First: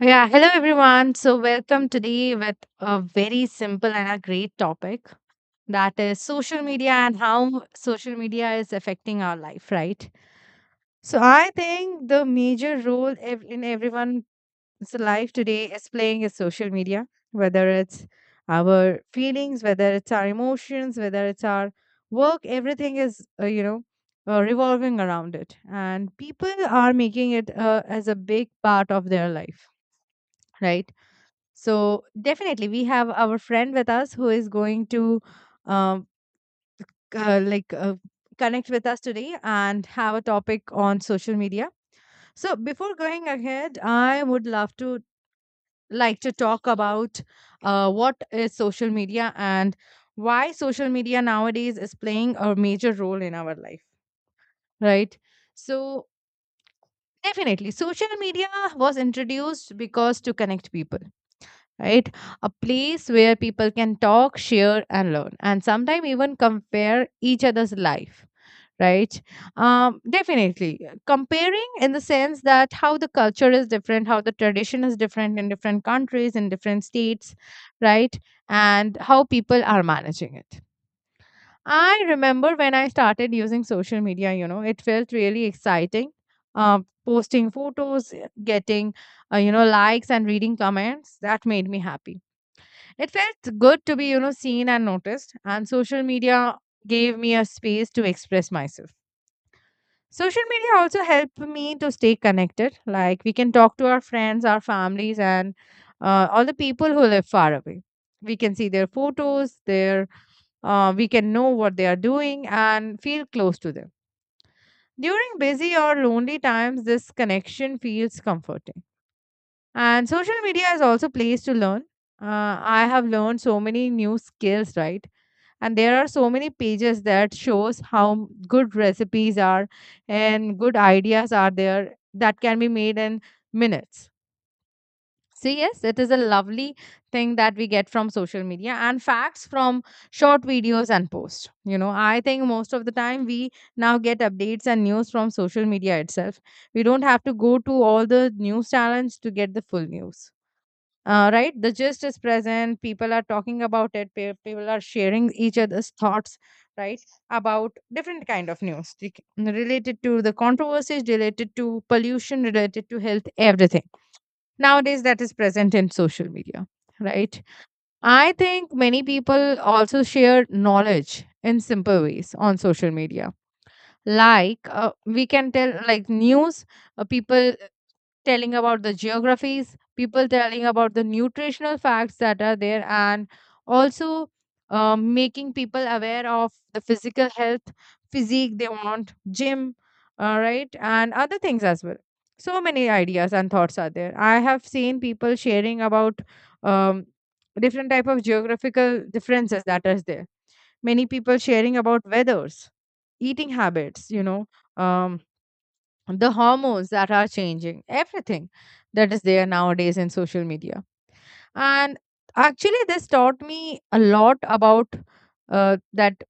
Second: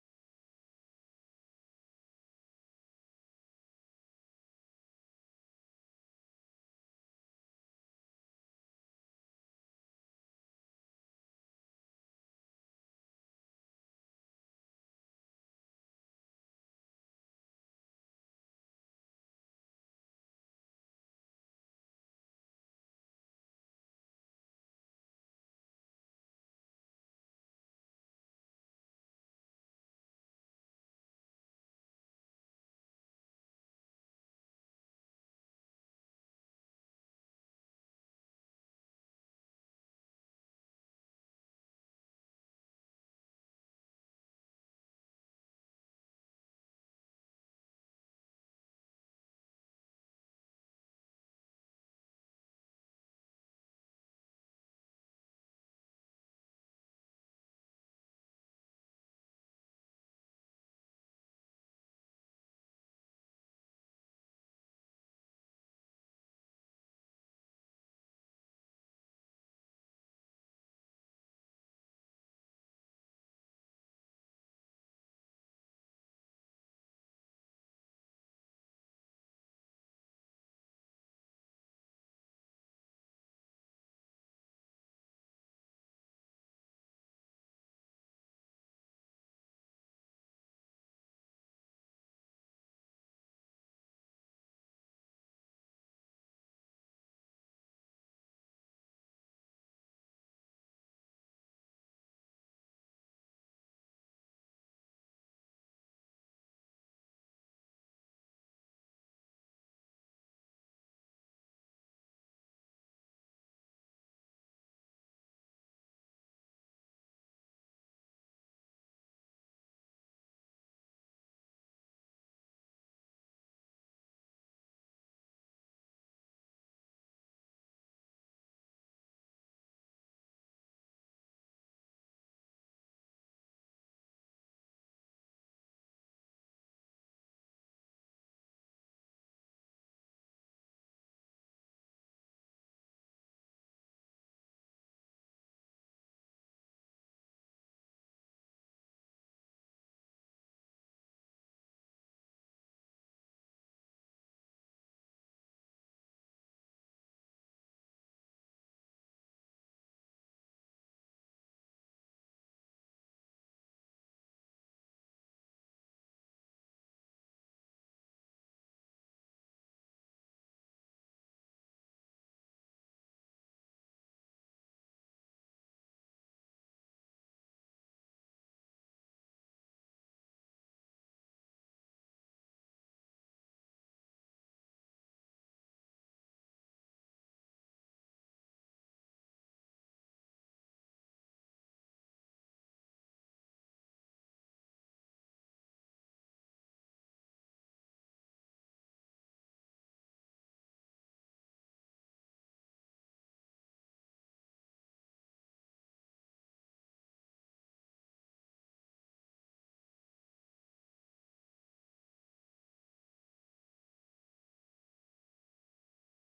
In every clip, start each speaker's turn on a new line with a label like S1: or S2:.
S1: Yeah, hello everyone. So welcome today with a very simple and a great topic, that is social media and how social media is affecting our life, right? So I think the major role in everyone's life today is playing is social media, whether it's our feelings, whether it's our emotions, whether it's our work. Everything is, revolving around it. And people are making it as a big part of their life, right? So definitely, we have our friend with us who is going to um, uh, like uh, connect with us today and have a topic on social media. So before going ahead, I would love to like to talk about what is social media and why social media nowadays is playing a major role in our life, right? So definitely, social media was introduced because to connect people, right? A place where people can talk, share, and learn, and sometimes even compare each other's life, right? Definitely. Comparing in the sense that how the culture is different, how the tradition is different in different countries, in different states, right? And how people are managing it. I remember when I started using social media, you know, it felt really exciting. Uh, Posting photos, getting, you know, likes and reading comments, that made me happy. It felt good to be, you know, seen and noticed, and social media gave me a space to express myself. Social media also helped me to stay connected. Like we can talk to our friends, our families, and all the people who live far away. We can see their photos, their we can know what they are doing and feel close to them. During busy or lonely times, this connection feels comforting. And social media is also a place to learn. I have learned so many new skills, right? And there are so many pages that shows how good recipes are and good ideas are there that can be made in minutes. So yes, it is a lovely thing that we get from social media, and facts from short videos and posts. You know, I think most of the time we now get updates and news from social media itself. We don't have to go to all the news channels to get the full news. Right, the gist is present, people are talking about it, people are sharing each other's thoughts, right? About different kind of news, like related to the controversies, related to pollution, related to health, everything nowadays that is present in social media, right? I think many people also share knowledge in simple ways on social media, like we can tell like news, people telling about the geographies, people telling about the nutritional facts that are there, and also making people aware of the physical health, physique they want, gym, all right, and other things as well. So many ideas and thoughts are there. I have seen people sharing about um, different type of geographical differences that is there. Many people sharing about weathers, eating habits, you know, um, the hormones that are changing, everything that is there nowadays in social media. And actually this taught me a lot about that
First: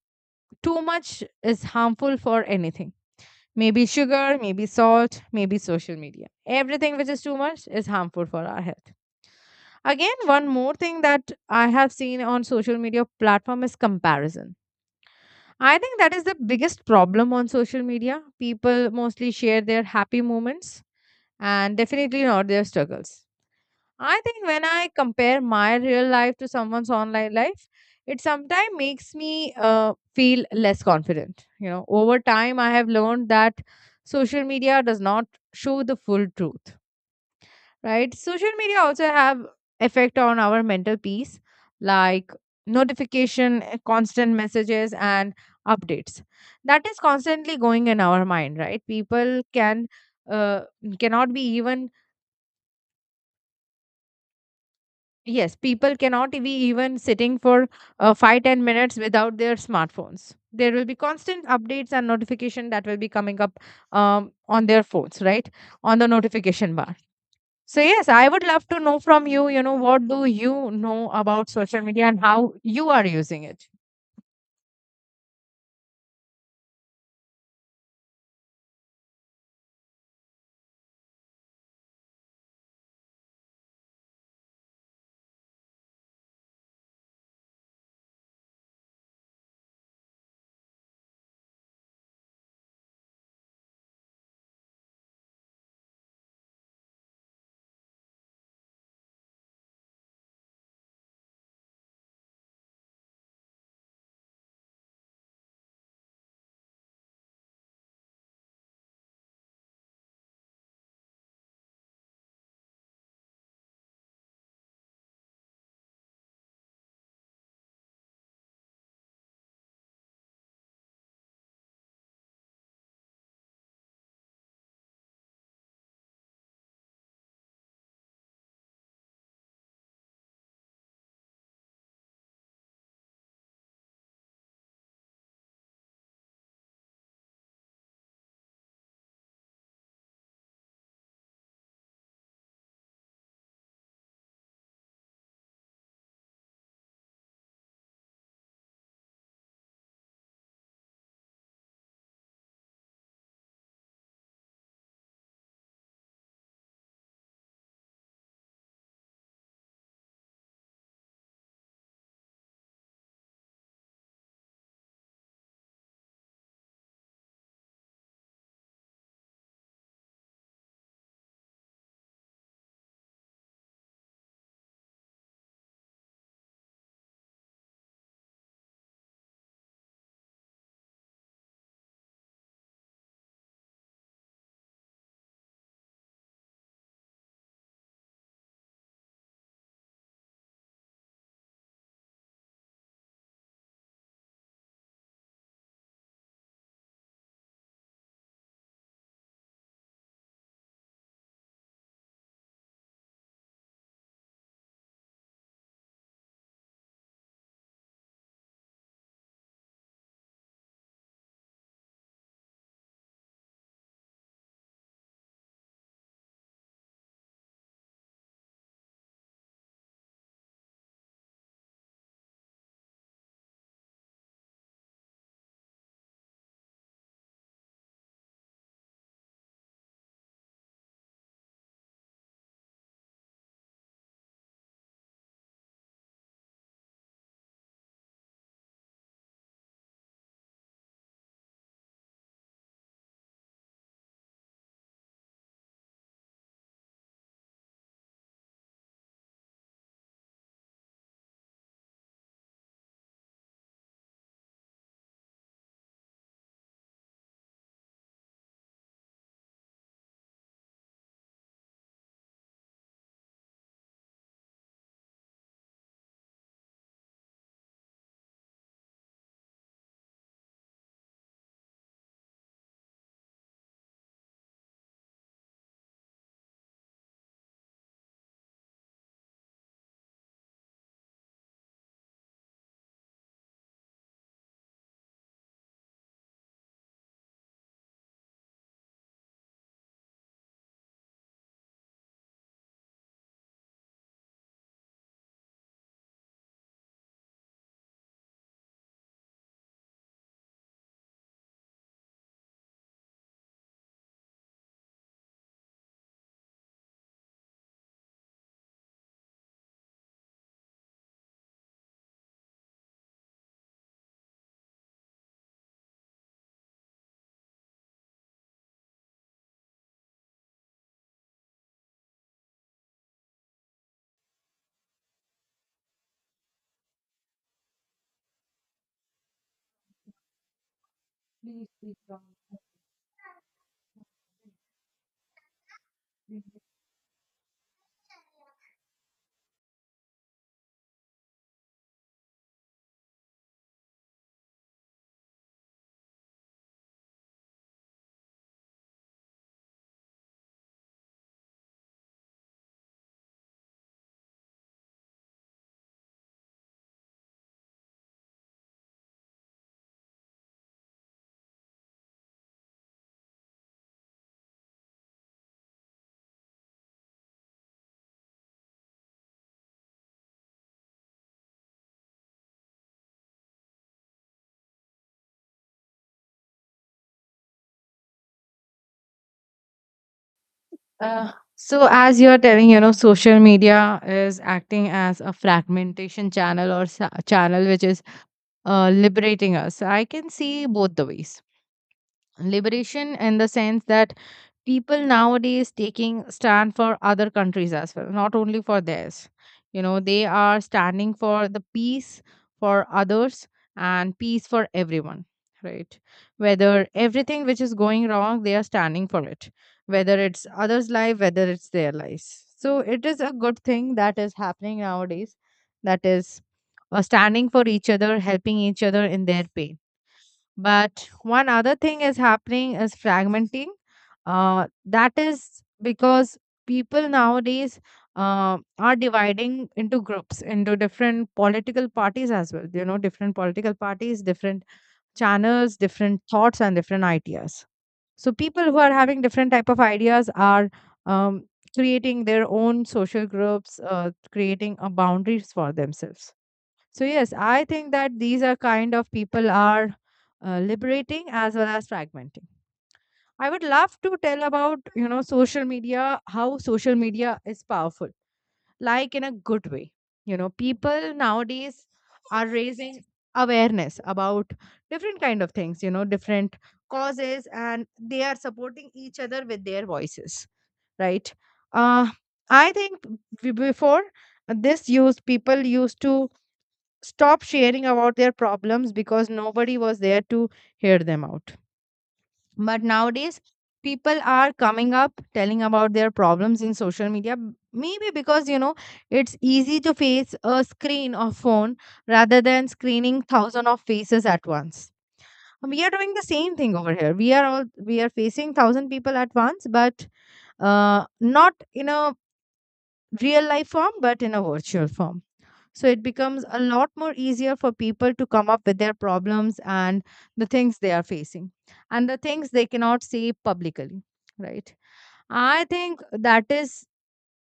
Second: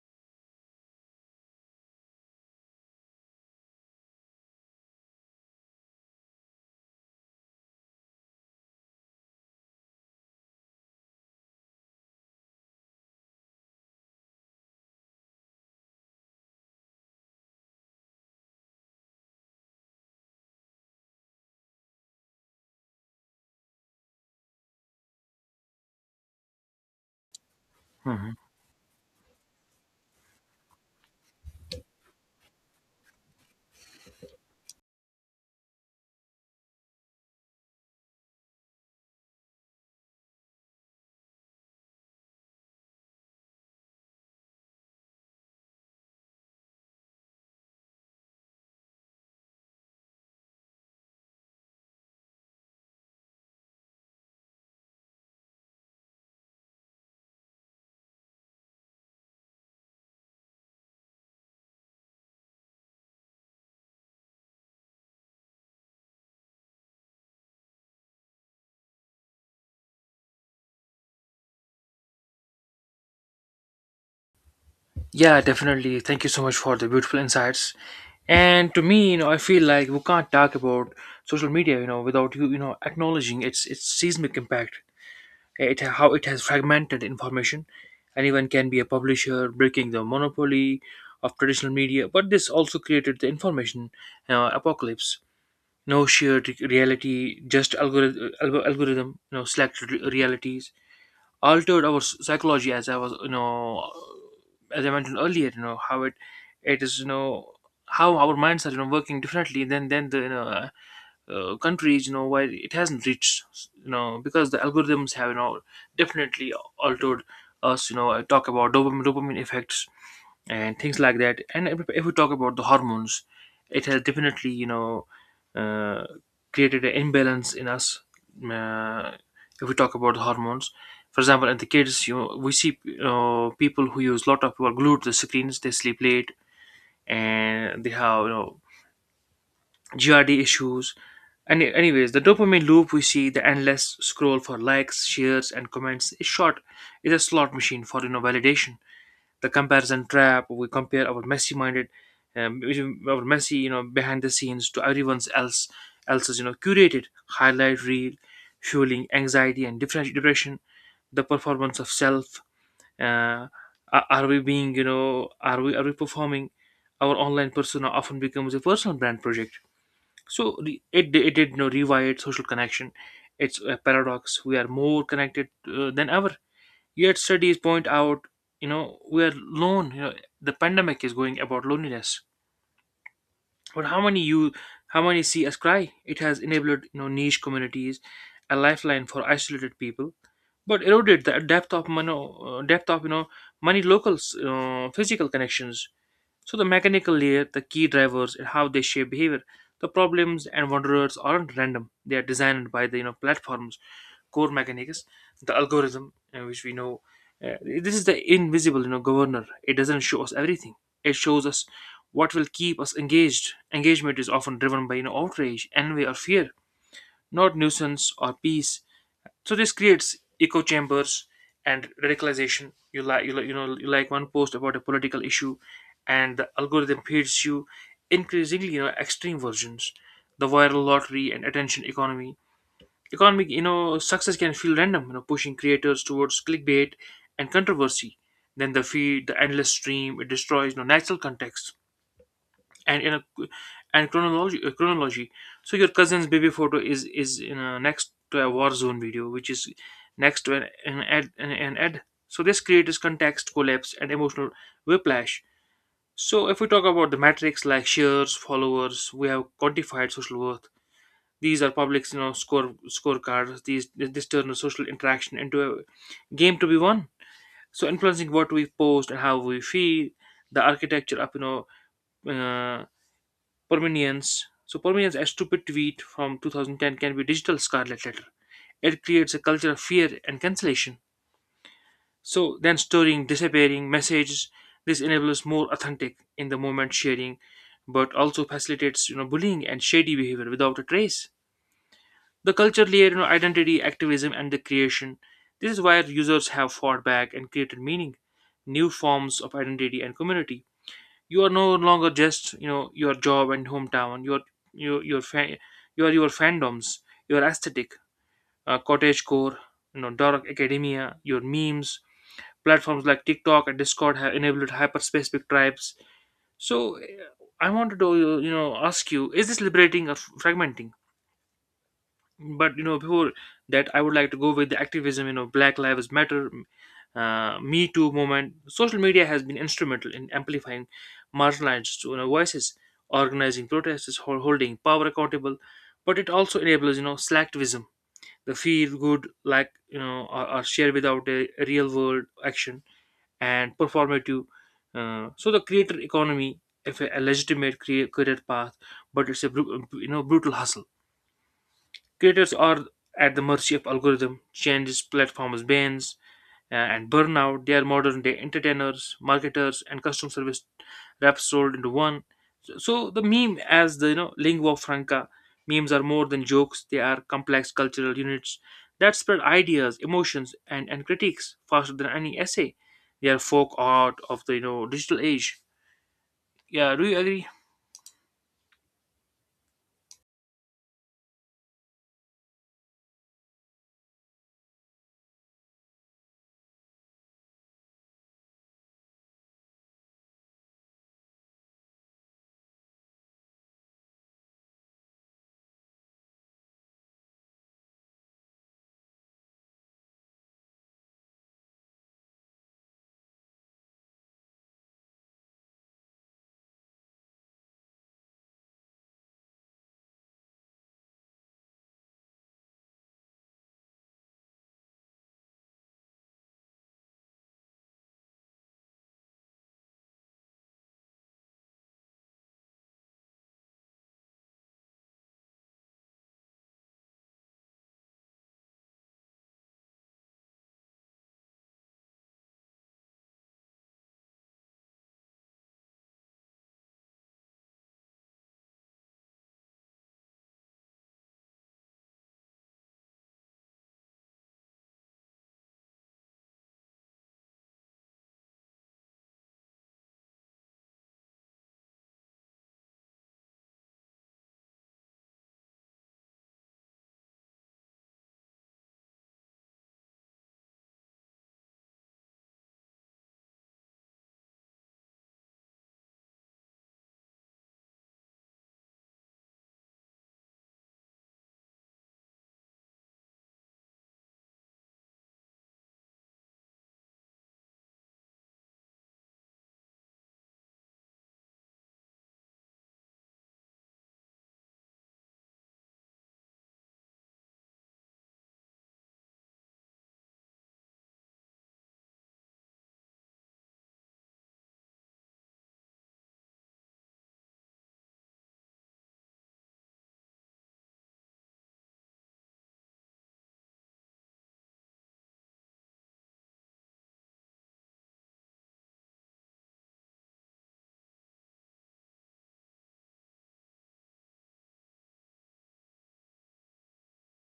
S1: too much is harmful for anything. Maybe sugar, maybe salt, maybe social media, everything which is too much is harmful for our health. Again, one more thing that I have seen on social media platform is comparison. I think that is the biggest problem on social media. People mostly share their happy moments and definitely not their struggles. I think when I compare my real life to someone's online life, it
S2: Mhm.
S1: sometimes makes me feel less confident. You know, over time, I have learned that social media does not show the full truth, right? Social media also have effect on our mental peace, like notification, constant messages, and updates. That is constantly going in our mind, right? People can uh, cannot be even Yes, people cannot be even sitting for 5-10 minutes without their smartphones. There will be constant updates and notification that will be coming up on their phones, right? On the notification bar. So yes, I would love to know from you. You know, what do you know about social media and how you are using it?
S2: Yeah, definitely. Thank you so much for the beautiful insights. And to me, you know, I feel like we can't talk about social media, without you know, acknowledging its seismic impact, it how it has fragmented information. Anyone can be a publisher, breaking the monopoly of traditional media, but this also created the information apocalypse. No shared reality, just algorithm, you know, selected realities altered our psychology, as I was you know as I mentioned earlier, you know how it is, you know, how our minds are, you know, working differently than countries, you know, why it hasn't reached, you know, because the algorithms have, you know, definitely altered us. You know, I talk about dopamine effects and things like that. And if we talk about the hormones, it has definitely, uh, created an imbalance in us. Uh, if we talk about the hormones, for example, in the kids, you know, we see, you know, people who use a lot of who are glued to the screens. They sleep late and they have, you know, GRD issues. Anyways, the dopamine loop, we see the endless scroll for likes, shares, and comments is short. It's a slot machine for, you know, validation. The comparison trap. We compare our um, our messy, you know, behind the scenes to everyone's else else's, you know, curated highlight reel, fueling anxiety and different depression. The performance of self. Uh, are we being, you know, are we performing? Our online persona often becomes a personal brand project. So it did, you know, rewired social connection. It's a paradox. We are more connected, than ever. Yet studies point out, you know, we are lone. You know, the pandemic is going about loneliness. But how many see us cry? It has enabled, you know, niche communities, a lifeline for isolated people, but eroded the depth of depth of, you know, many locals, physical connections. So the mechanical layer, the key drivers, and how they shape behavior. The problems and wanderers aren't random; they are designed by the, you know, platforms' core mechanics. The algorithm, which we know, this is the invisible, you know, governor. It doesn't show us everything, it shows us what will keep us engaged. Engagement is often driven by, you know, outrage, envy, or fear, not nuisance or peace. So this creates echo chambers and radicalization. You you know, you like one post about a political issue and the algorithm feeds you increasingly, you know, extreme versions. The viral lottery and attention economy. Economic, you know, success can feel random, you know, pushing creators towards clickbait and controversy. Then the feed, the endless stream, it destroys, you know, natural context and, you know, and chronology. So your cousin's baby photo is, you know, next to a war zone video, which is next to an ad. An ad. So this creates context collapse and emotional whiplash. So if we talk about the metrics like shares, followers, we have quantified social worth. These are public, you know, scorecards. These this turn social interaction into a game to be won. So influencing what we post and how we feel, the architecture of, you know, uh, permanence. So permanence, a stupid tweet from 2010 can be digital scarlet letter. It creates a culture of fear and cancellation. So then storing, disappearing messages. This enables more authentic in the moment sharing, but also facilitates, you know, bullying and shady behavior without a trace. The culture layer, you know, identity, activism, and the creation. This is where users have fought back and created meaning, new forms of identity and community. You are no longer just, you know, your job and hometown. Your your fa- your fandoms, your aesthetic, cottage core, you know, dark academia, your memes. Platforms like TikTok and Discord have enabled hyper-specific tribes. So, I wanted to, you know, ask you: is this liberating or fragmenting? But you know, before that, I would like to go with the activism, you know, Black Lives Matter, Me Too movement. Social media has been instrumental in amplifying marginalized, you know, voices, organizing protests, holding power accountable. But it also enables, you know, selectivism, the feel good like, you know, or share without a real world action, and performative. So the creator economy, if a legitimate career path, but it's a you know, brutal hustle. Creators are at the mercy of algorithm changes, platforms, bans, and burnout. They are modern day entertainers, marketers, and custom service reps sold into one. So the meme, as the, you know, lingua franca, memes are more than jokes. They are complex cultural units that spread ideas, emotions, and critiques faster than any essay. They are folk art of the, you know, digital age. Yeah, do you agree?
S1: So as you're telling, you know, social media is acting as a fragmentation channel or channel which is liberating us. I can see both the ways. Liberation in the sense that people nowadays taking stand for other countries as well, not only for theirs. You know, they are standing for the peace for others and peace for everyone, right? Whether everything which is going wrong, they are standing for it, whether it's others' life, whether it's their lives. So it is a good thing that is happening nowadays, that is standing for each other, helping each other in their pain. But one other thing is happening is fragmenting. That is because people nowadays are dividing into groups, into different political parties as well. You know, different political parties, different channels, different thoughts, and different ideas. So people who are having different type of ideas are um, creating their own social groups, creating boundaries for themselves. So yes, I think that these are kind of people are liberating as well as fragmenting. I would love to tell about, you know, social media, how social media is powerful, like in a good way. You know, people nowadays are raising awareness about different kind of things. You know, different causes, and they are supporting each other with their voices. Right? Uh, I think before this used people used to stop sharing about their problems because nobody was there to hear them out. But nowadays, people are coming up telling about their problems in social media, maybe because, you know, it's easy to face a screen or phone rather than screening thousand of faces at once. We are doing the same thing over here. We are facing thousand people at once, but not in a real life form, but in a virtual form. So it becomes a lot more easier for people to come up with their problems and the things they are facing and the things they cannot say publicly, right? I think that is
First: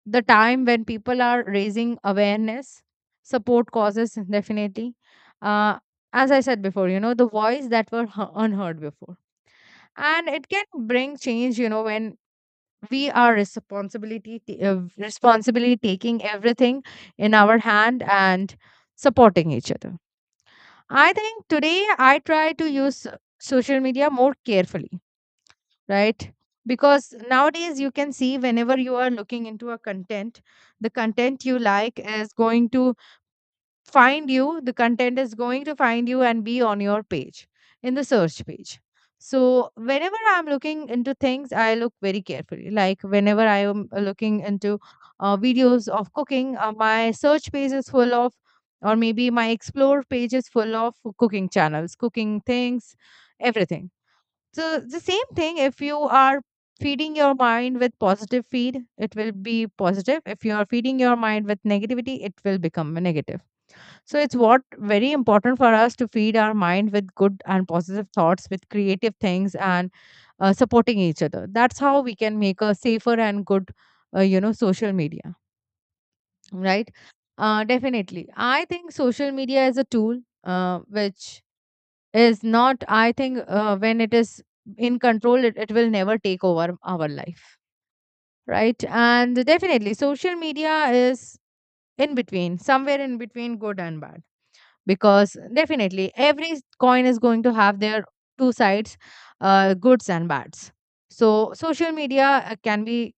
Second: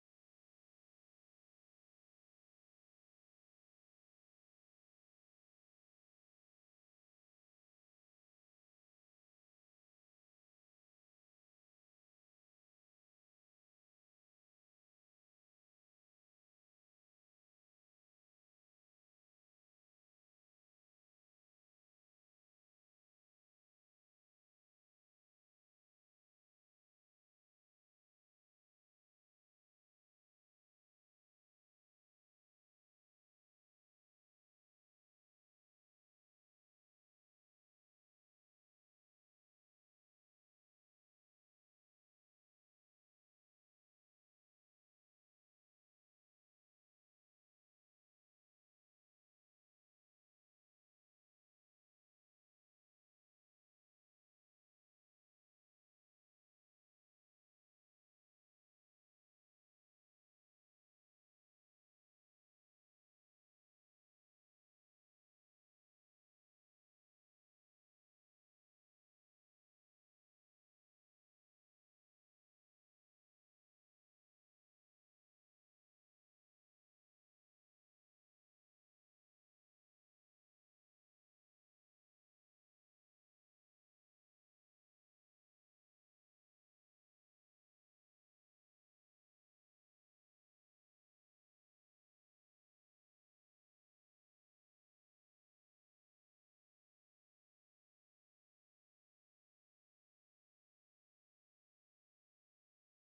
S1: the time when people are raising awareness, support causes. Definitely, uh, as I said before, you know, the voice that were unheard before, and it can bring change, you know, when we are responsibly taking everything in our hand and supporting each other. I think today I try to use social media more carefully, right? Because nowadays you can see, whenever you are looking into a content, the content you like is going to find you the content is going to find you and be on your page, in the search page. So whenever I'm looking into things, I look very carefully. Like whenever I am looking into videos of cooking, my search page is full of, or maybe my explore page is full of cooking channels, cooking things, everything. So the same thing, if you are feeding your mind with positive feed, it will be positive. If you are feeding your mind with negativity, it will become negative. So it's what very important for us to feed our mind with good and positive thoughts, with creative things, and supporting each other. That's how we can make a safer and good, you know, social media, right? Definitely, I think social media is a tool which is not. I think when it is in control, it will never take over our life, right? And definitely, social media is in between, somewhere in between good and bad because definitely every coin is going to have their two sides, goods and bads. So social media can be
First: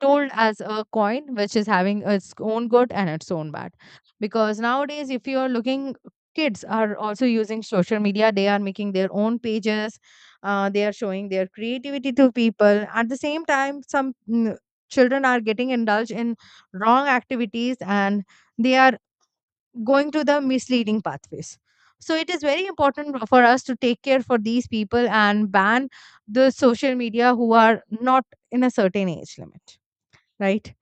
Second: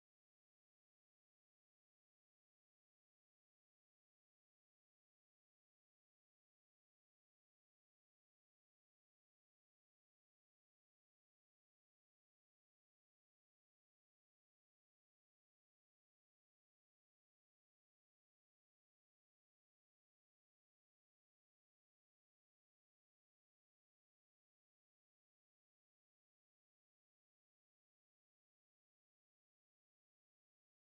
S1: told as a coin which is having its own good and its own bad because nowadays, if you are looking, kids are also using social media. They are making their own pages, they are showing their creativity to people. At the same time, some children are getting indulged in wrong activities and they are going to the misleading pathways. So it is very important for us to take care for these people and ban the social media who are not in a certain age limit, right?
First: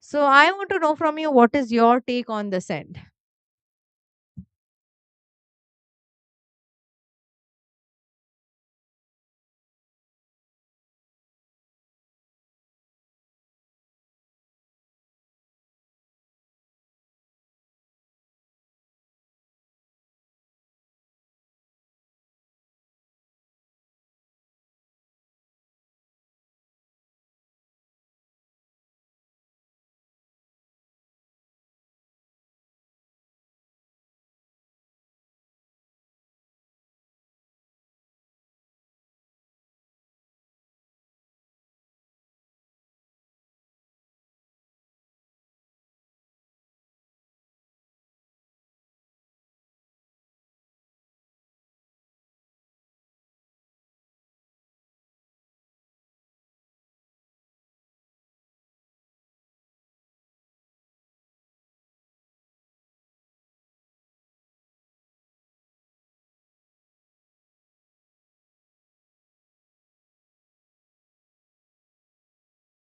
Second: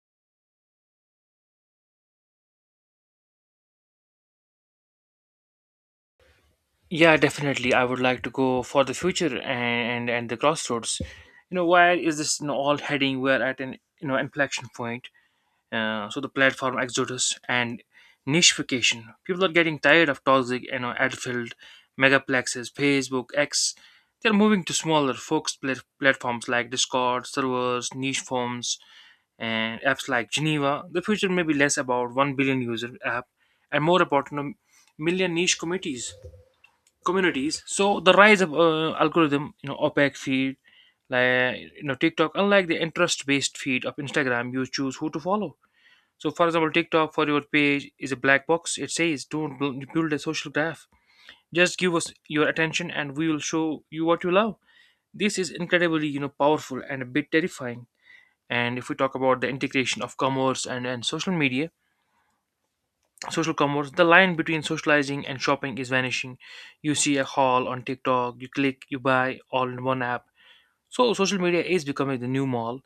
S1: So I want to know from you, what is your take on this end?
S2: Yeah, definitely. I would like to go for the future and the crossroads. You know, where is this, you know, all heading? We're at an, you know, inflection point. So the platform exodus and nicheification. People are getting tired of toxic, you know, ad-filled megaplexes, Facebook, X. They're moving to smaller, focused platforms like Discord, servers, niche forums, and apps like Geneva. The future may be less about 1 billion user app and more about, you know, million niche communities. So the rise of, algorithm, you know, opaque feed like, you know, TikTok. Unlike the interest based feed of Instagram, you choose who to follow. So, for example, TikTok for your page is a black box. It says, don't build a social graph, just give us your attention and we will show you what you love. This is incredibly, you know, powerful and a bit terrifying. And if we talk about the integration of commerce and social media, social commerce. The line between socializing and shopping is vanishing. You see a haul on TikTok, you click, you buy, all in one app. So social media is becoming the new mall.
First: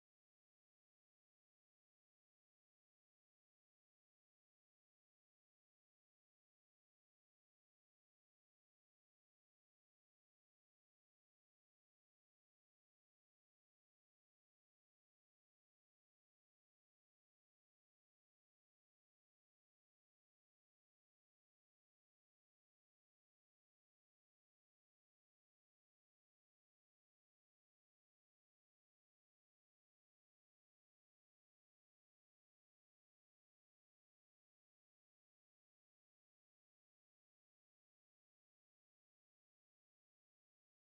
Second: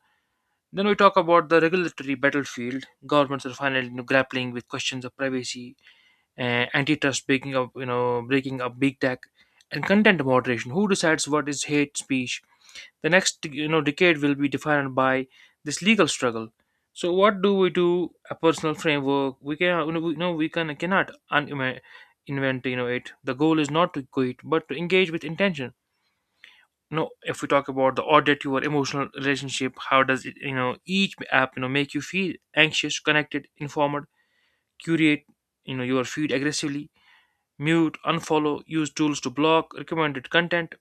S2: Then we talk about the regulatory battlefield. Governments are finally, you know, grappling with questions of privacy, antitrust, breaking up big tech, and content moderation. Who decides what is hate speech? The next, you know, decade will be defined by this legal struggle. So what do we do? A personal framework. We can, you know, we can cannot invent, you know, it. The goal is not to quit, but to engage with intention. No, if we talk about the audit, your emotional relationship, how does it, you know, each app, you know, make you feel? Anxious, connected, informed. Curate, you know, your feed aggressively. Mute, unfollow, use tools to block recommended content.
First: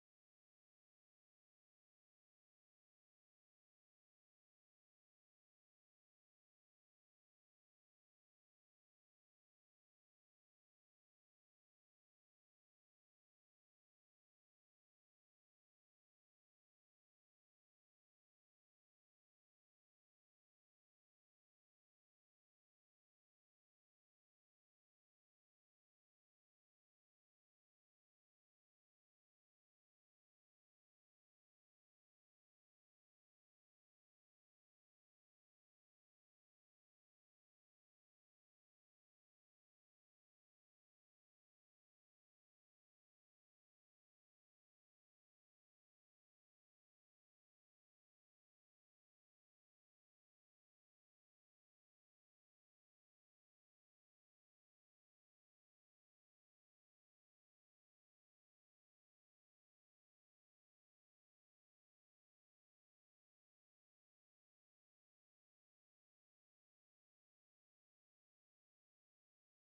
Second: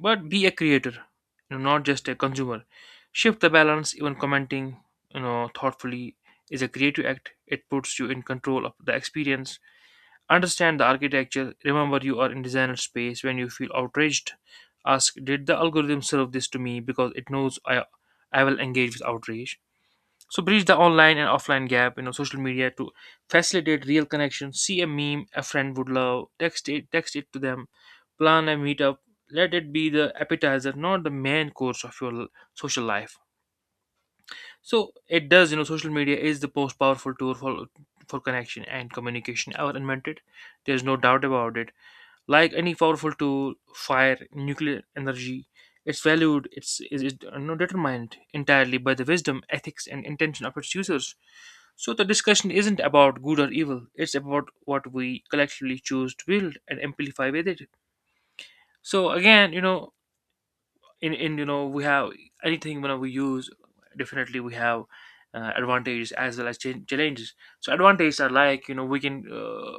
S2: But be a creator, you know, not just a consumer. Shift the balance. Even commenting, you know, thoughtfully, is a creative act. It puts you in control of the experience. Understand the architecture. Remember, you are in designer space. When you feel outraged, ask, did the algorithm serve this to me because it knows I will engage with outrage? So bridge the online and offline gap, you know, social media to facilitate real connection. See a meme a friend would love, text it to them, plan a meetup. Let it be the appetizer, not the main course of your social life. So it does, you know, social media is the most powerful tool for connection and communication ever invented. There's no doubt about it. Like any powerful tool, fire, nuclear energy, its value is, no, determined entirely by the wisdom, ethics, and intention of its users. So the discussion isn't about good or evil, it's about what we collectively choose to build and amplify with it. So again, you know, in, you know, we have anything when we use, definitely we have, advantages as well as challenges. So advantages are like, we can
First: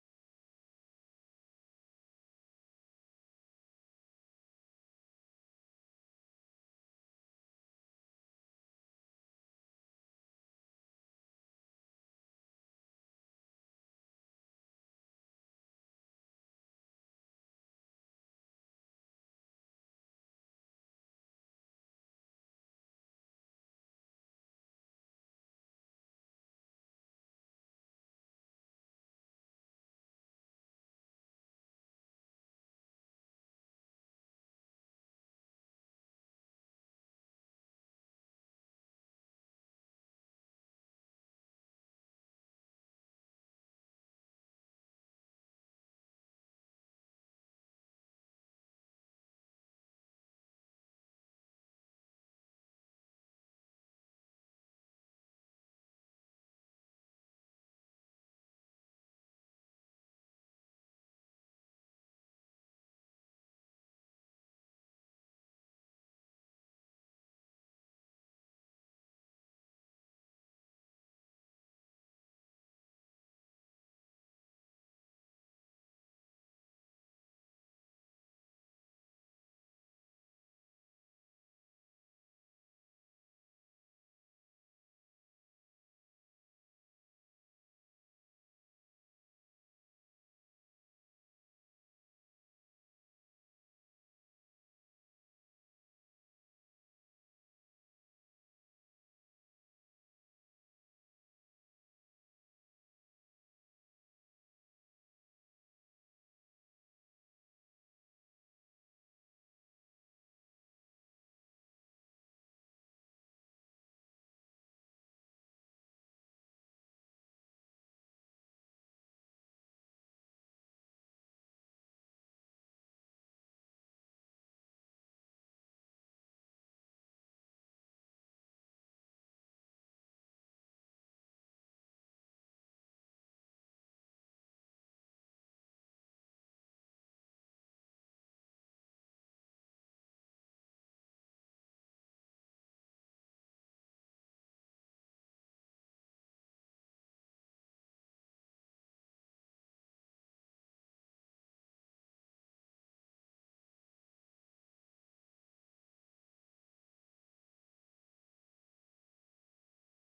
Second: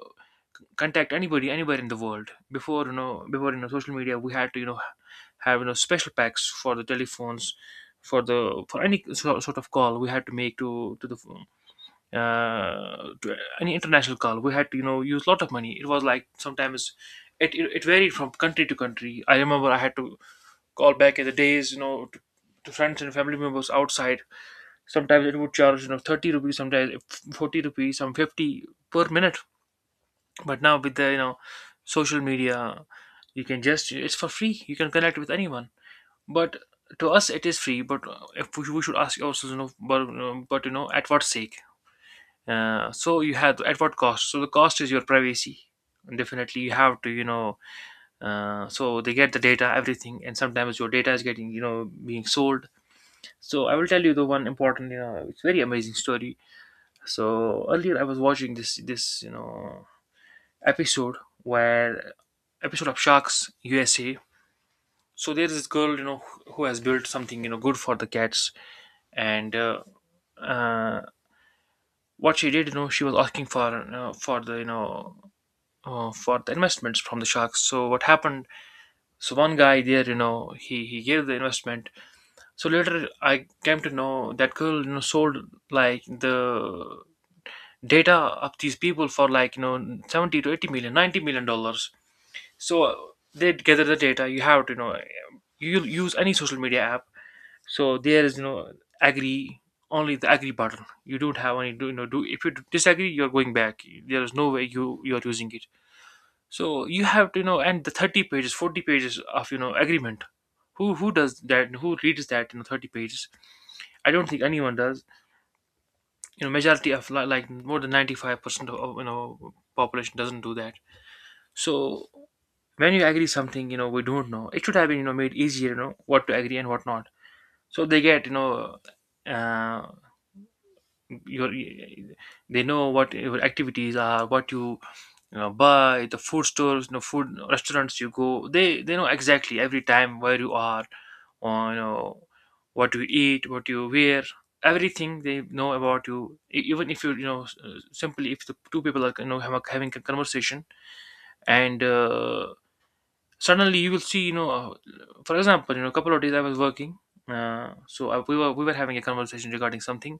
S2: contact anybody anywhere in the world. Before social media, we had to have special packs for the telephones for the for any sort of call we had to make to the phone, to any international call. We had to use a lot of money. It was like sometimes it varied from country to country. I remember I had to call back in the days, to friends and family members outside. Sometimes it would charge 30 rupees, sometimes 40 rupees, some 50 per minute. But now with the social media, you can just, it's for free, you can connect with anyone. But to us it is free, but if we, we should ask ourselves, you know but you know at what sake, so you have, at what cost? So the cost is your privacy. Definitely you have to, so they get the data, everything, and sometimes your data is getting, being sold. So I will tell you the one important, it's very amazing story. So earlier I was watching this episode, where episode of Sharks USA. So there is this girl, you know, who has built something, you know, good for the cats, and uh, what she did, you know, she was asking for the, you know, for the investments from the sharks. So what happened? So one guy there, you know, he gave the investment. So later I came to know that girl, you know, sold like the data of these people for like you know 70 to 80 million, $90 million. So they gather the data. You have to, you know, you use any social media app. So there is no agree, only the agree button. You don't have any, do you know, do, if you disagree you're going back, there is no way you're using it. So you have to, you know, and the 30 pages, 40 pages of, you know, agreement. Who does that? Who reads that, you know, 30 pages? I don't think anyone does. You know, majority of like more than 95% of, you know, population doesn't do that. So when you agree something, you know, we don't know. It should have been, you know, made easier, you know, what to agree and what not. So they get, you know, uh, your they know what your activities are, what you know, buy, the food stores, you know, food restaurants you go, they know exactly every time where you are, or you know, what you eat, what you wear, everything they know about you. Even if you, you know, simply if the two people are, you know, having a conversation, and suddenly you will see, for example, you know, a couple of days I was working, we were having a conversation regarding something,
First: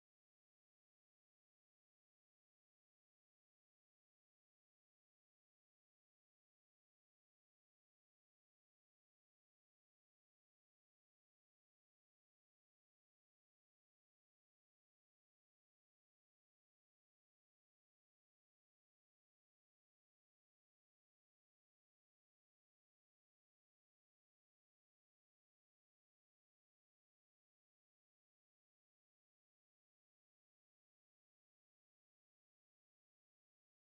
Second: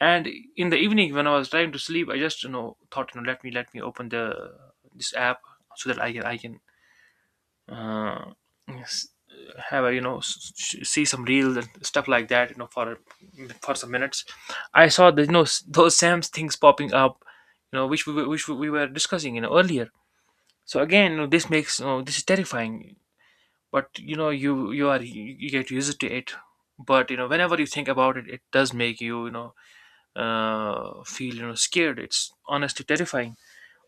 S2: and in the evening when I was trying to sleep, I just, you know, thought, you know, let me open the, this app, so that I can uh, s- have a, you know, see some reels and stuff like that, you know, for some minutes. I saw the, you know, those sam's things popping up, you know, which we were discussing, you know, earlier. So again, you know, this makes, you know, this is terrifying. But you know, you are, you get used to it. But you know, whenever you think about it, it does make you, you know, feel, you know, scared. It's honestly terrifying.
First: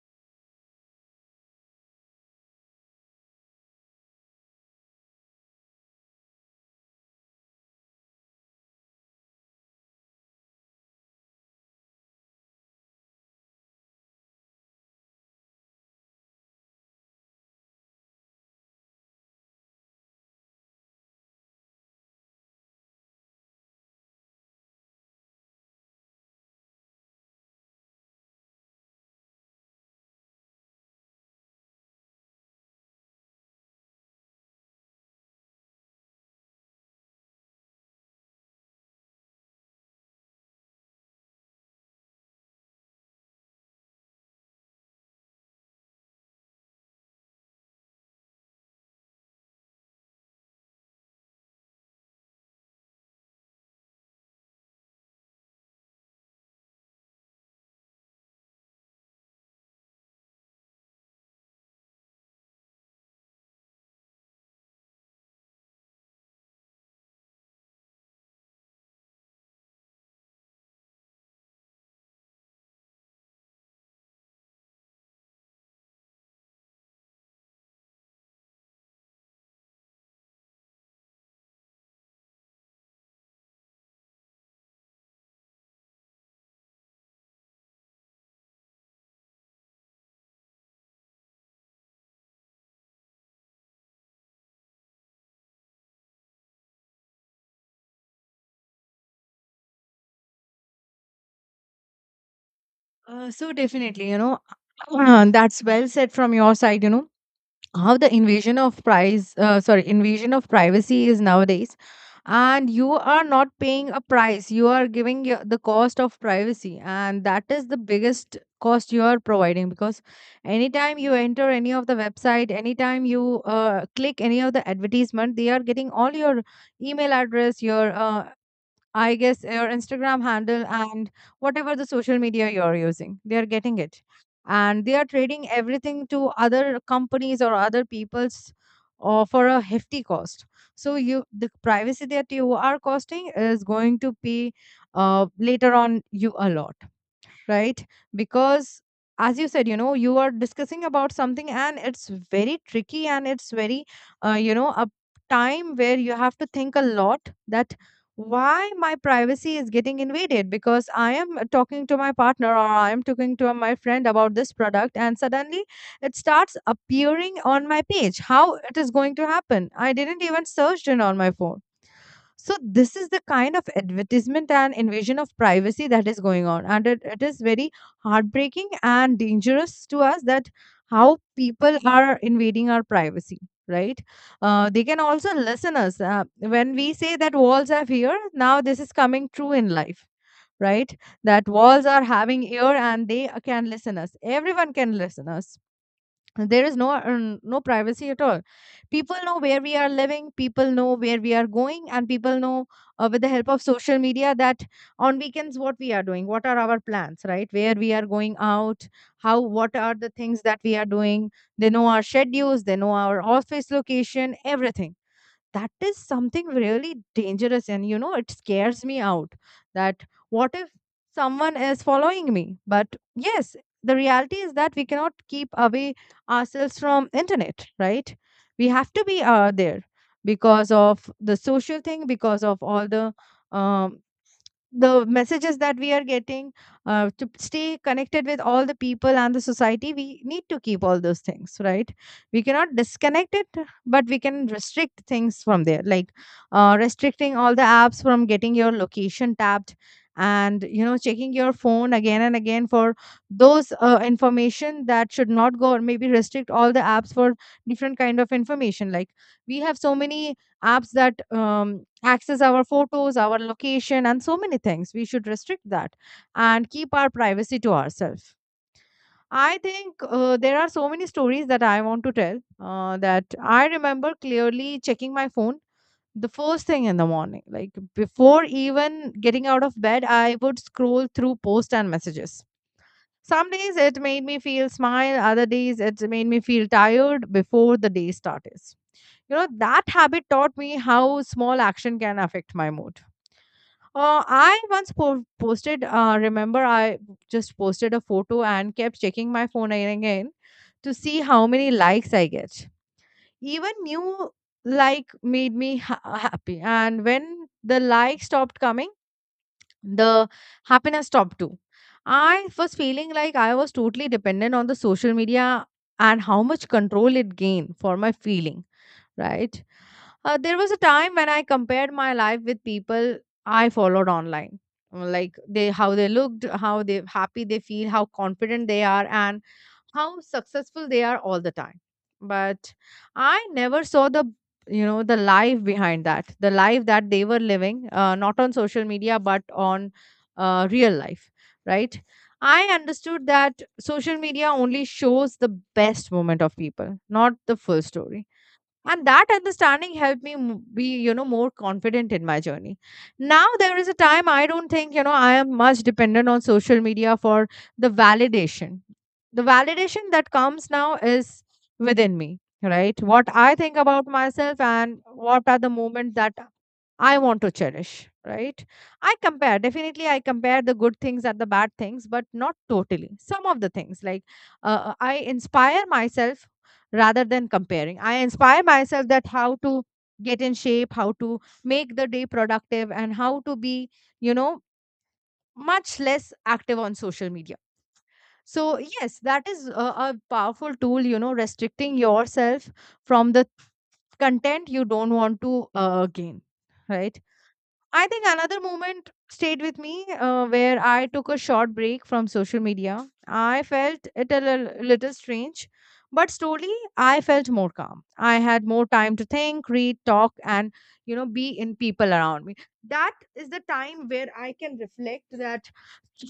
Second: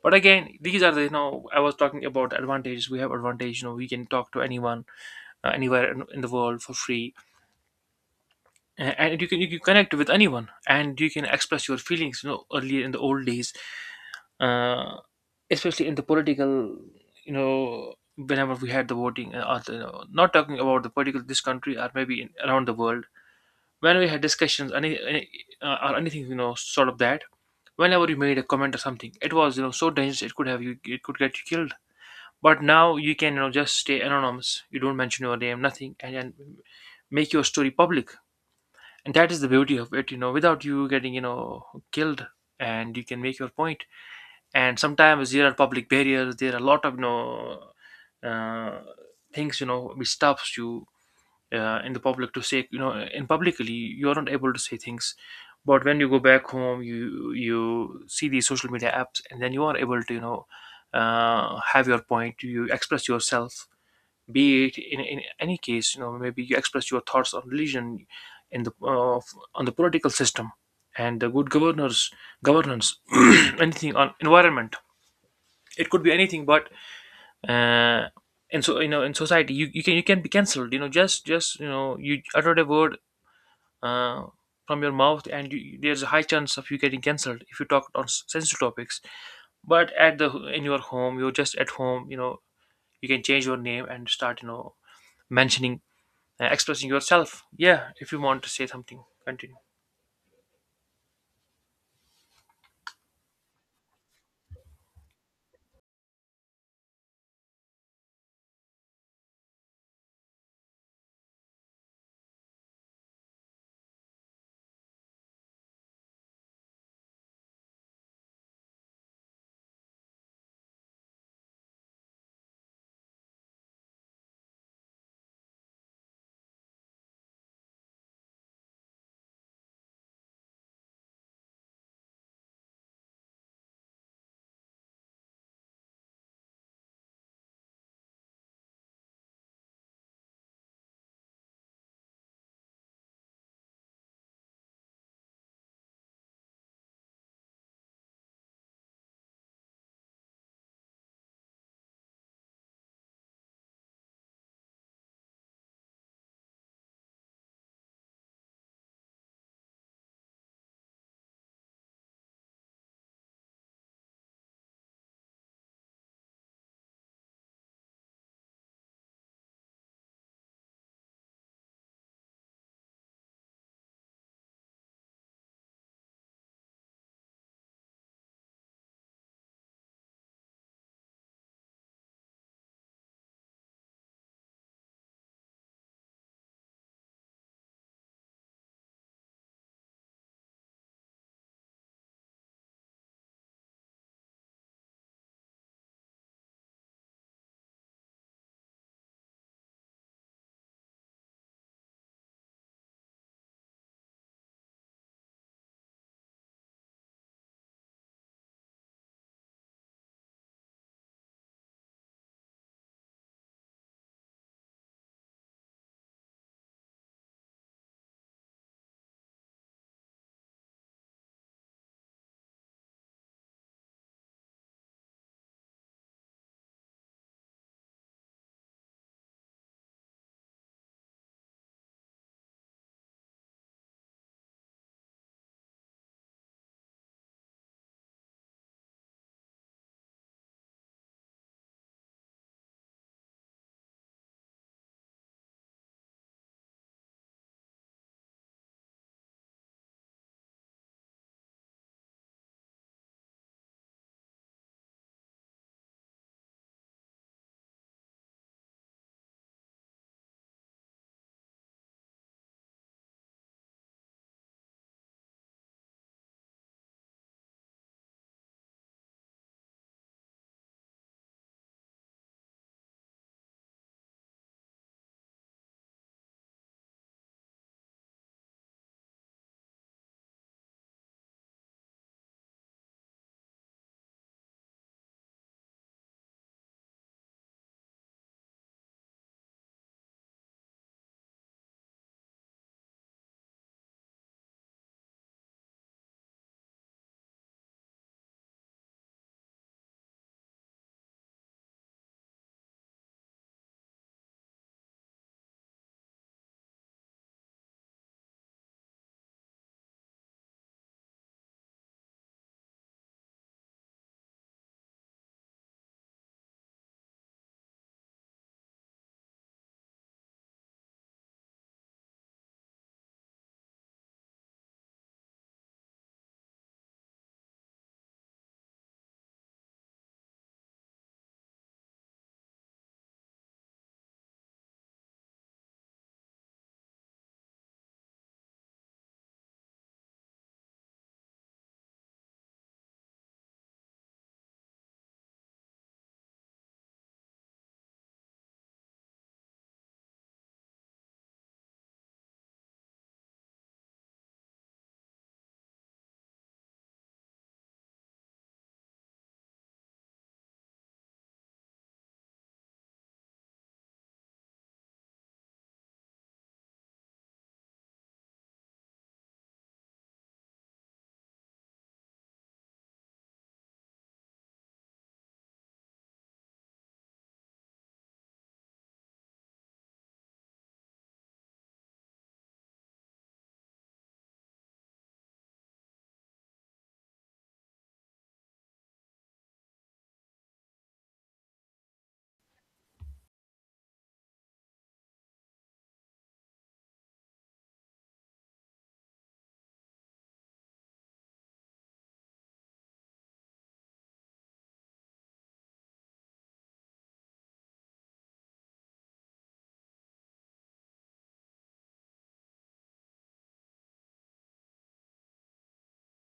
S2: But again, these are the, you know, I was talking about advantages. We have advantage, you know, we can talk to anyone, anywhere in the world, for free. Uh, and you can connect with anyone, and you can express your feelings. You know, earlier in the old days, uh, especially in the political, you know, whenever we had the voting and other, you know, not talking about the particular this country, or maybe in, around the world, when we had discussions, any or anything, you know, sort of that, whenever you made a comment or something, it was, you know, so dangerous, it could have you, it could get you killed. But now you can, you know, just stay anonymous, you don't mention your name, nothing, and make your story public. And that is the beauty of it, you know, without you getting, you know, killed. And you can make your point. And sometimes there are public barriers, there are a lot of, you know, uh, things, you know, which stops you in the public to say, you know, in publicly you are not able to say things. But when you go back home, you see these social media apps, and then you are able to, you know, have your point, you express yourself, be it in any case. You know, maybe you express your thoughts on religion, in the on the political system, and the good governors governance. Anything on environment, it could be anything. But uh, and so you know, in society you, you can be cancelled, you know, just you know, you uttered a word uh, from your mouth, and you, there's a high chance of you getting cancelled if you talk on sensitive topics. But at the, in your home, you're just at home, you know, you can change your name and start, you know, mentioning expressing yourself. Yeah, if you want to say something, continue.
S1: So definitely, you know, that's well said from your side. You know how the invasion of price sorry invasion of privacy is nowadays, and you are not paying a price. You are giving your, the cost of privacy, and that is the biggest cost you are providing because anytime you enter any of the website, anytime you click any of the advertisement, they are getting all your email address, your I guess your Instagram handle, and whatever the social media you're using, they are getting it. And they are trading everything to other companies or other people's or for a hefty cost. So you the privacy that you are costing is going to pay later on you a lot, right? Because as you said, you know, you are discussing about something and it's very tricky and it's very, you know, a time where you have to think a lot that why my privacy is getting invaded because I am talking to my partner or I am talking to my friend about this product, and suddenly it starts appearing on my page. How it is going to happen? I didn't even searched it on my phone. So this is the kind of advertisement and invasion of privacy that is going on, and it is very heartbreaking and dangerous to us that how people are invading our privacy. Right? They can also listen us when we say that walls have ear. Now this is coming true in life. Right? That walls are having ear and they can listen us. Everyone can listen us. There is no no privacy at all. People know where we are living, people know where we are going, and people know, with the help of social media, that on weekends what we are doing, what are our plans, right, where we are going out, how, what are the things that we are doing. They know our schedules, they know our office location, everything. That is something really dangerous, and you know, it scares me out that what if someone is following me? But yes, the reality is that we cannot keep away ourselves from internet, right? We have to be there because of the social thing, because of all um, the messages that we are getting to stay connected with all the people and the society. We need to keep all those things, right? We cannot disconnect it. But we can restrict things from there, like restricting all the apps from getting your location tapped, and, you know, checking your phone again and again for those information that should not go, or maybe restrict all the apps for different kind of information. Like, we have so many apps that access our photos, our location, and so many things. We should restrict that and keep our privacy to ourselves. I think there are so many stories that I want to tell, that I remember clearly checking my phone the first thing in the morning. Like before even getting out of bed, I would scroll through posts and messages. Some days it made me feel smile, other days it made me feel tired before the day starts. You know, that habit taught me how small action can affect my mood. I once posted, remember, I just posted a photo and kept checking my phone again and again to see how many likes I get. Even new like made me happy. And when the like stopped coming, the happiness stopped too. I was feeling like I was totally dependent on the social media and how much control it gained for my feeling, right? There was a time when I compared my life with people I followed online, like they how they looked, how they happy they feel, how confident they are, and how successful they are all the time. But I never saw the, you know, the life behind that, the life that they were living, not on social media but on real life, right? I understood that social media only shows the best moment of people, not the full story, and that understanding helped me be, you know, more confident in my journey. Now there is a time I don't think, you know, I am much dependent on social media for the validation. The validation that comes now is within me, right? What I think about myself and what are the moments that I want to cherish, right? I compare, definitely, I compare the good things and the bad things, but not totally. Some of the things, like I inspire myself rather than comparing. I inspire myself that how to get in shape, how to make the day productive, and how to be, you know, much less active on social media. So, yes, that is a powerful tool, you know, restricting yourself from the content you don't want to gain, right? I think another moment stayed with me where I took a short break from social media. I felt it a little strange, but slowly I felt more calm. I had more time to think, read, talk, and, you know, be in people around me. That is the time where I can reflect that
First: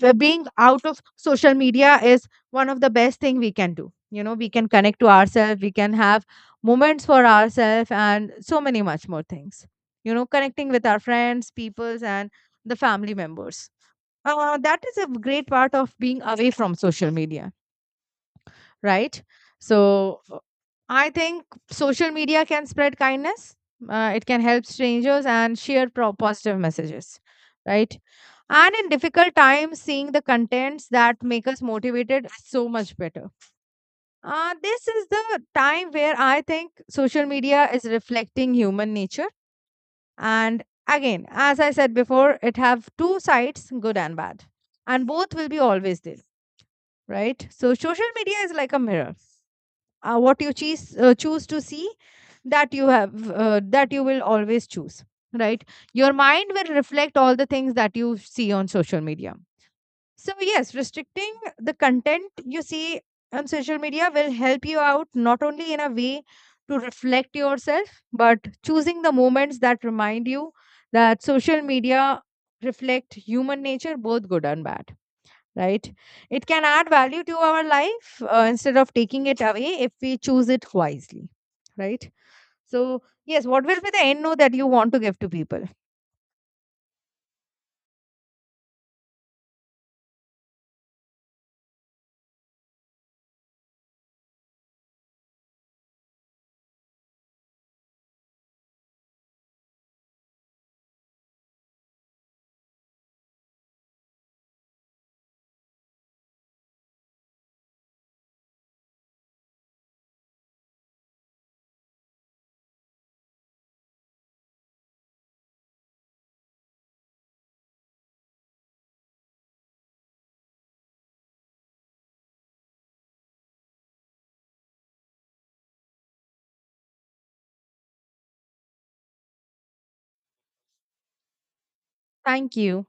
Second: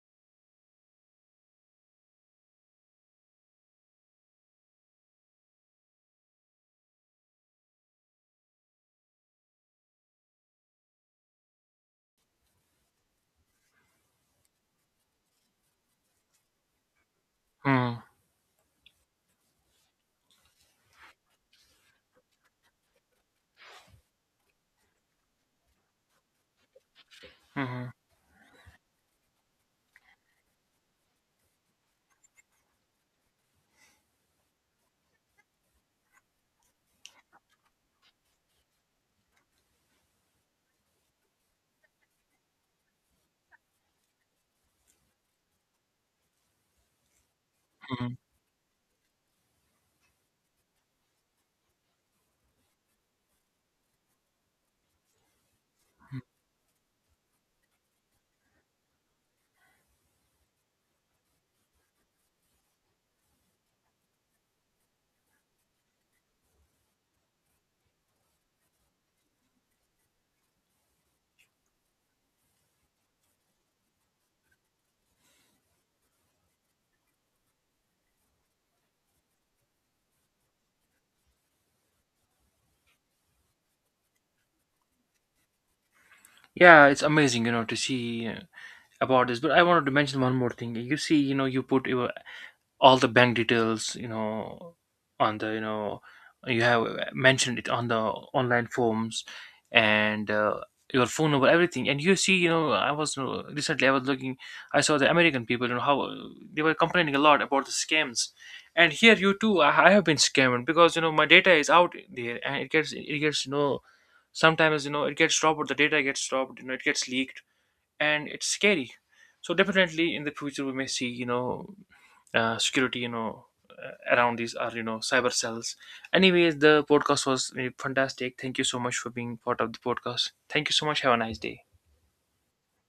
S1: being out of social media is one of the best thing we can do. You know, we can connect to ourselves, we can have moments for ourselves, and so many much more things, you know, connecting with our friends, peoples, and the family members. Uh, that is a great part of being away from social media,
S2: Hmm.
S1: right? So I think social media can spread kindness. It can help strangers and share positive messages,
S2: Hmm,
S1: right? And in difficult times, seeing the contents that make us motivated is so much better. This is the time where I think social media is reflecting human nature. And again, as I said before, it have two sides, good and bad. And both will be always there, right? So
S2: hmm,
S1: social
S2: hmm.
S1: media is like a mirror, what you choose choose to see, that you have, that you will always choose, right? Your mind will reflect all the things that you see on social media. So yes, restricting the content you see on social media will help you out not only in a way to reflect yourself, but choosing the moments that remind you that social media reflect human nature, both good and bad, right? It can add value to our life instead of taking it away if we choose it wisely, right? So, yes, what will be the end note that you want to give to people?
S2: Yeah, it's amazing, you know, to see about this. But I wanted to mention one more thing. You see, you know, you put your all the bank details, you know, on the, you know, you have mentioned it on the online forms, and your phone number, everything. And you see, you know, I was recently I was looking, I saw the american people, you know, how they were complaining a lot about the scams. And here, you too, I have been scammed because, you know, my data is out there, and it gets, you know, sometimes, you know, it gets dropped, or the data gets dropped, you know, it gets leaked, and it's scary. So definitely in the future we may see, you know, security, you know, around, these are, you know, cyber cells. Anyways, the podcast was fantastic. Thank you so much for being part of the podcast. Thank you so much, have a nice day.
S1: Thank you.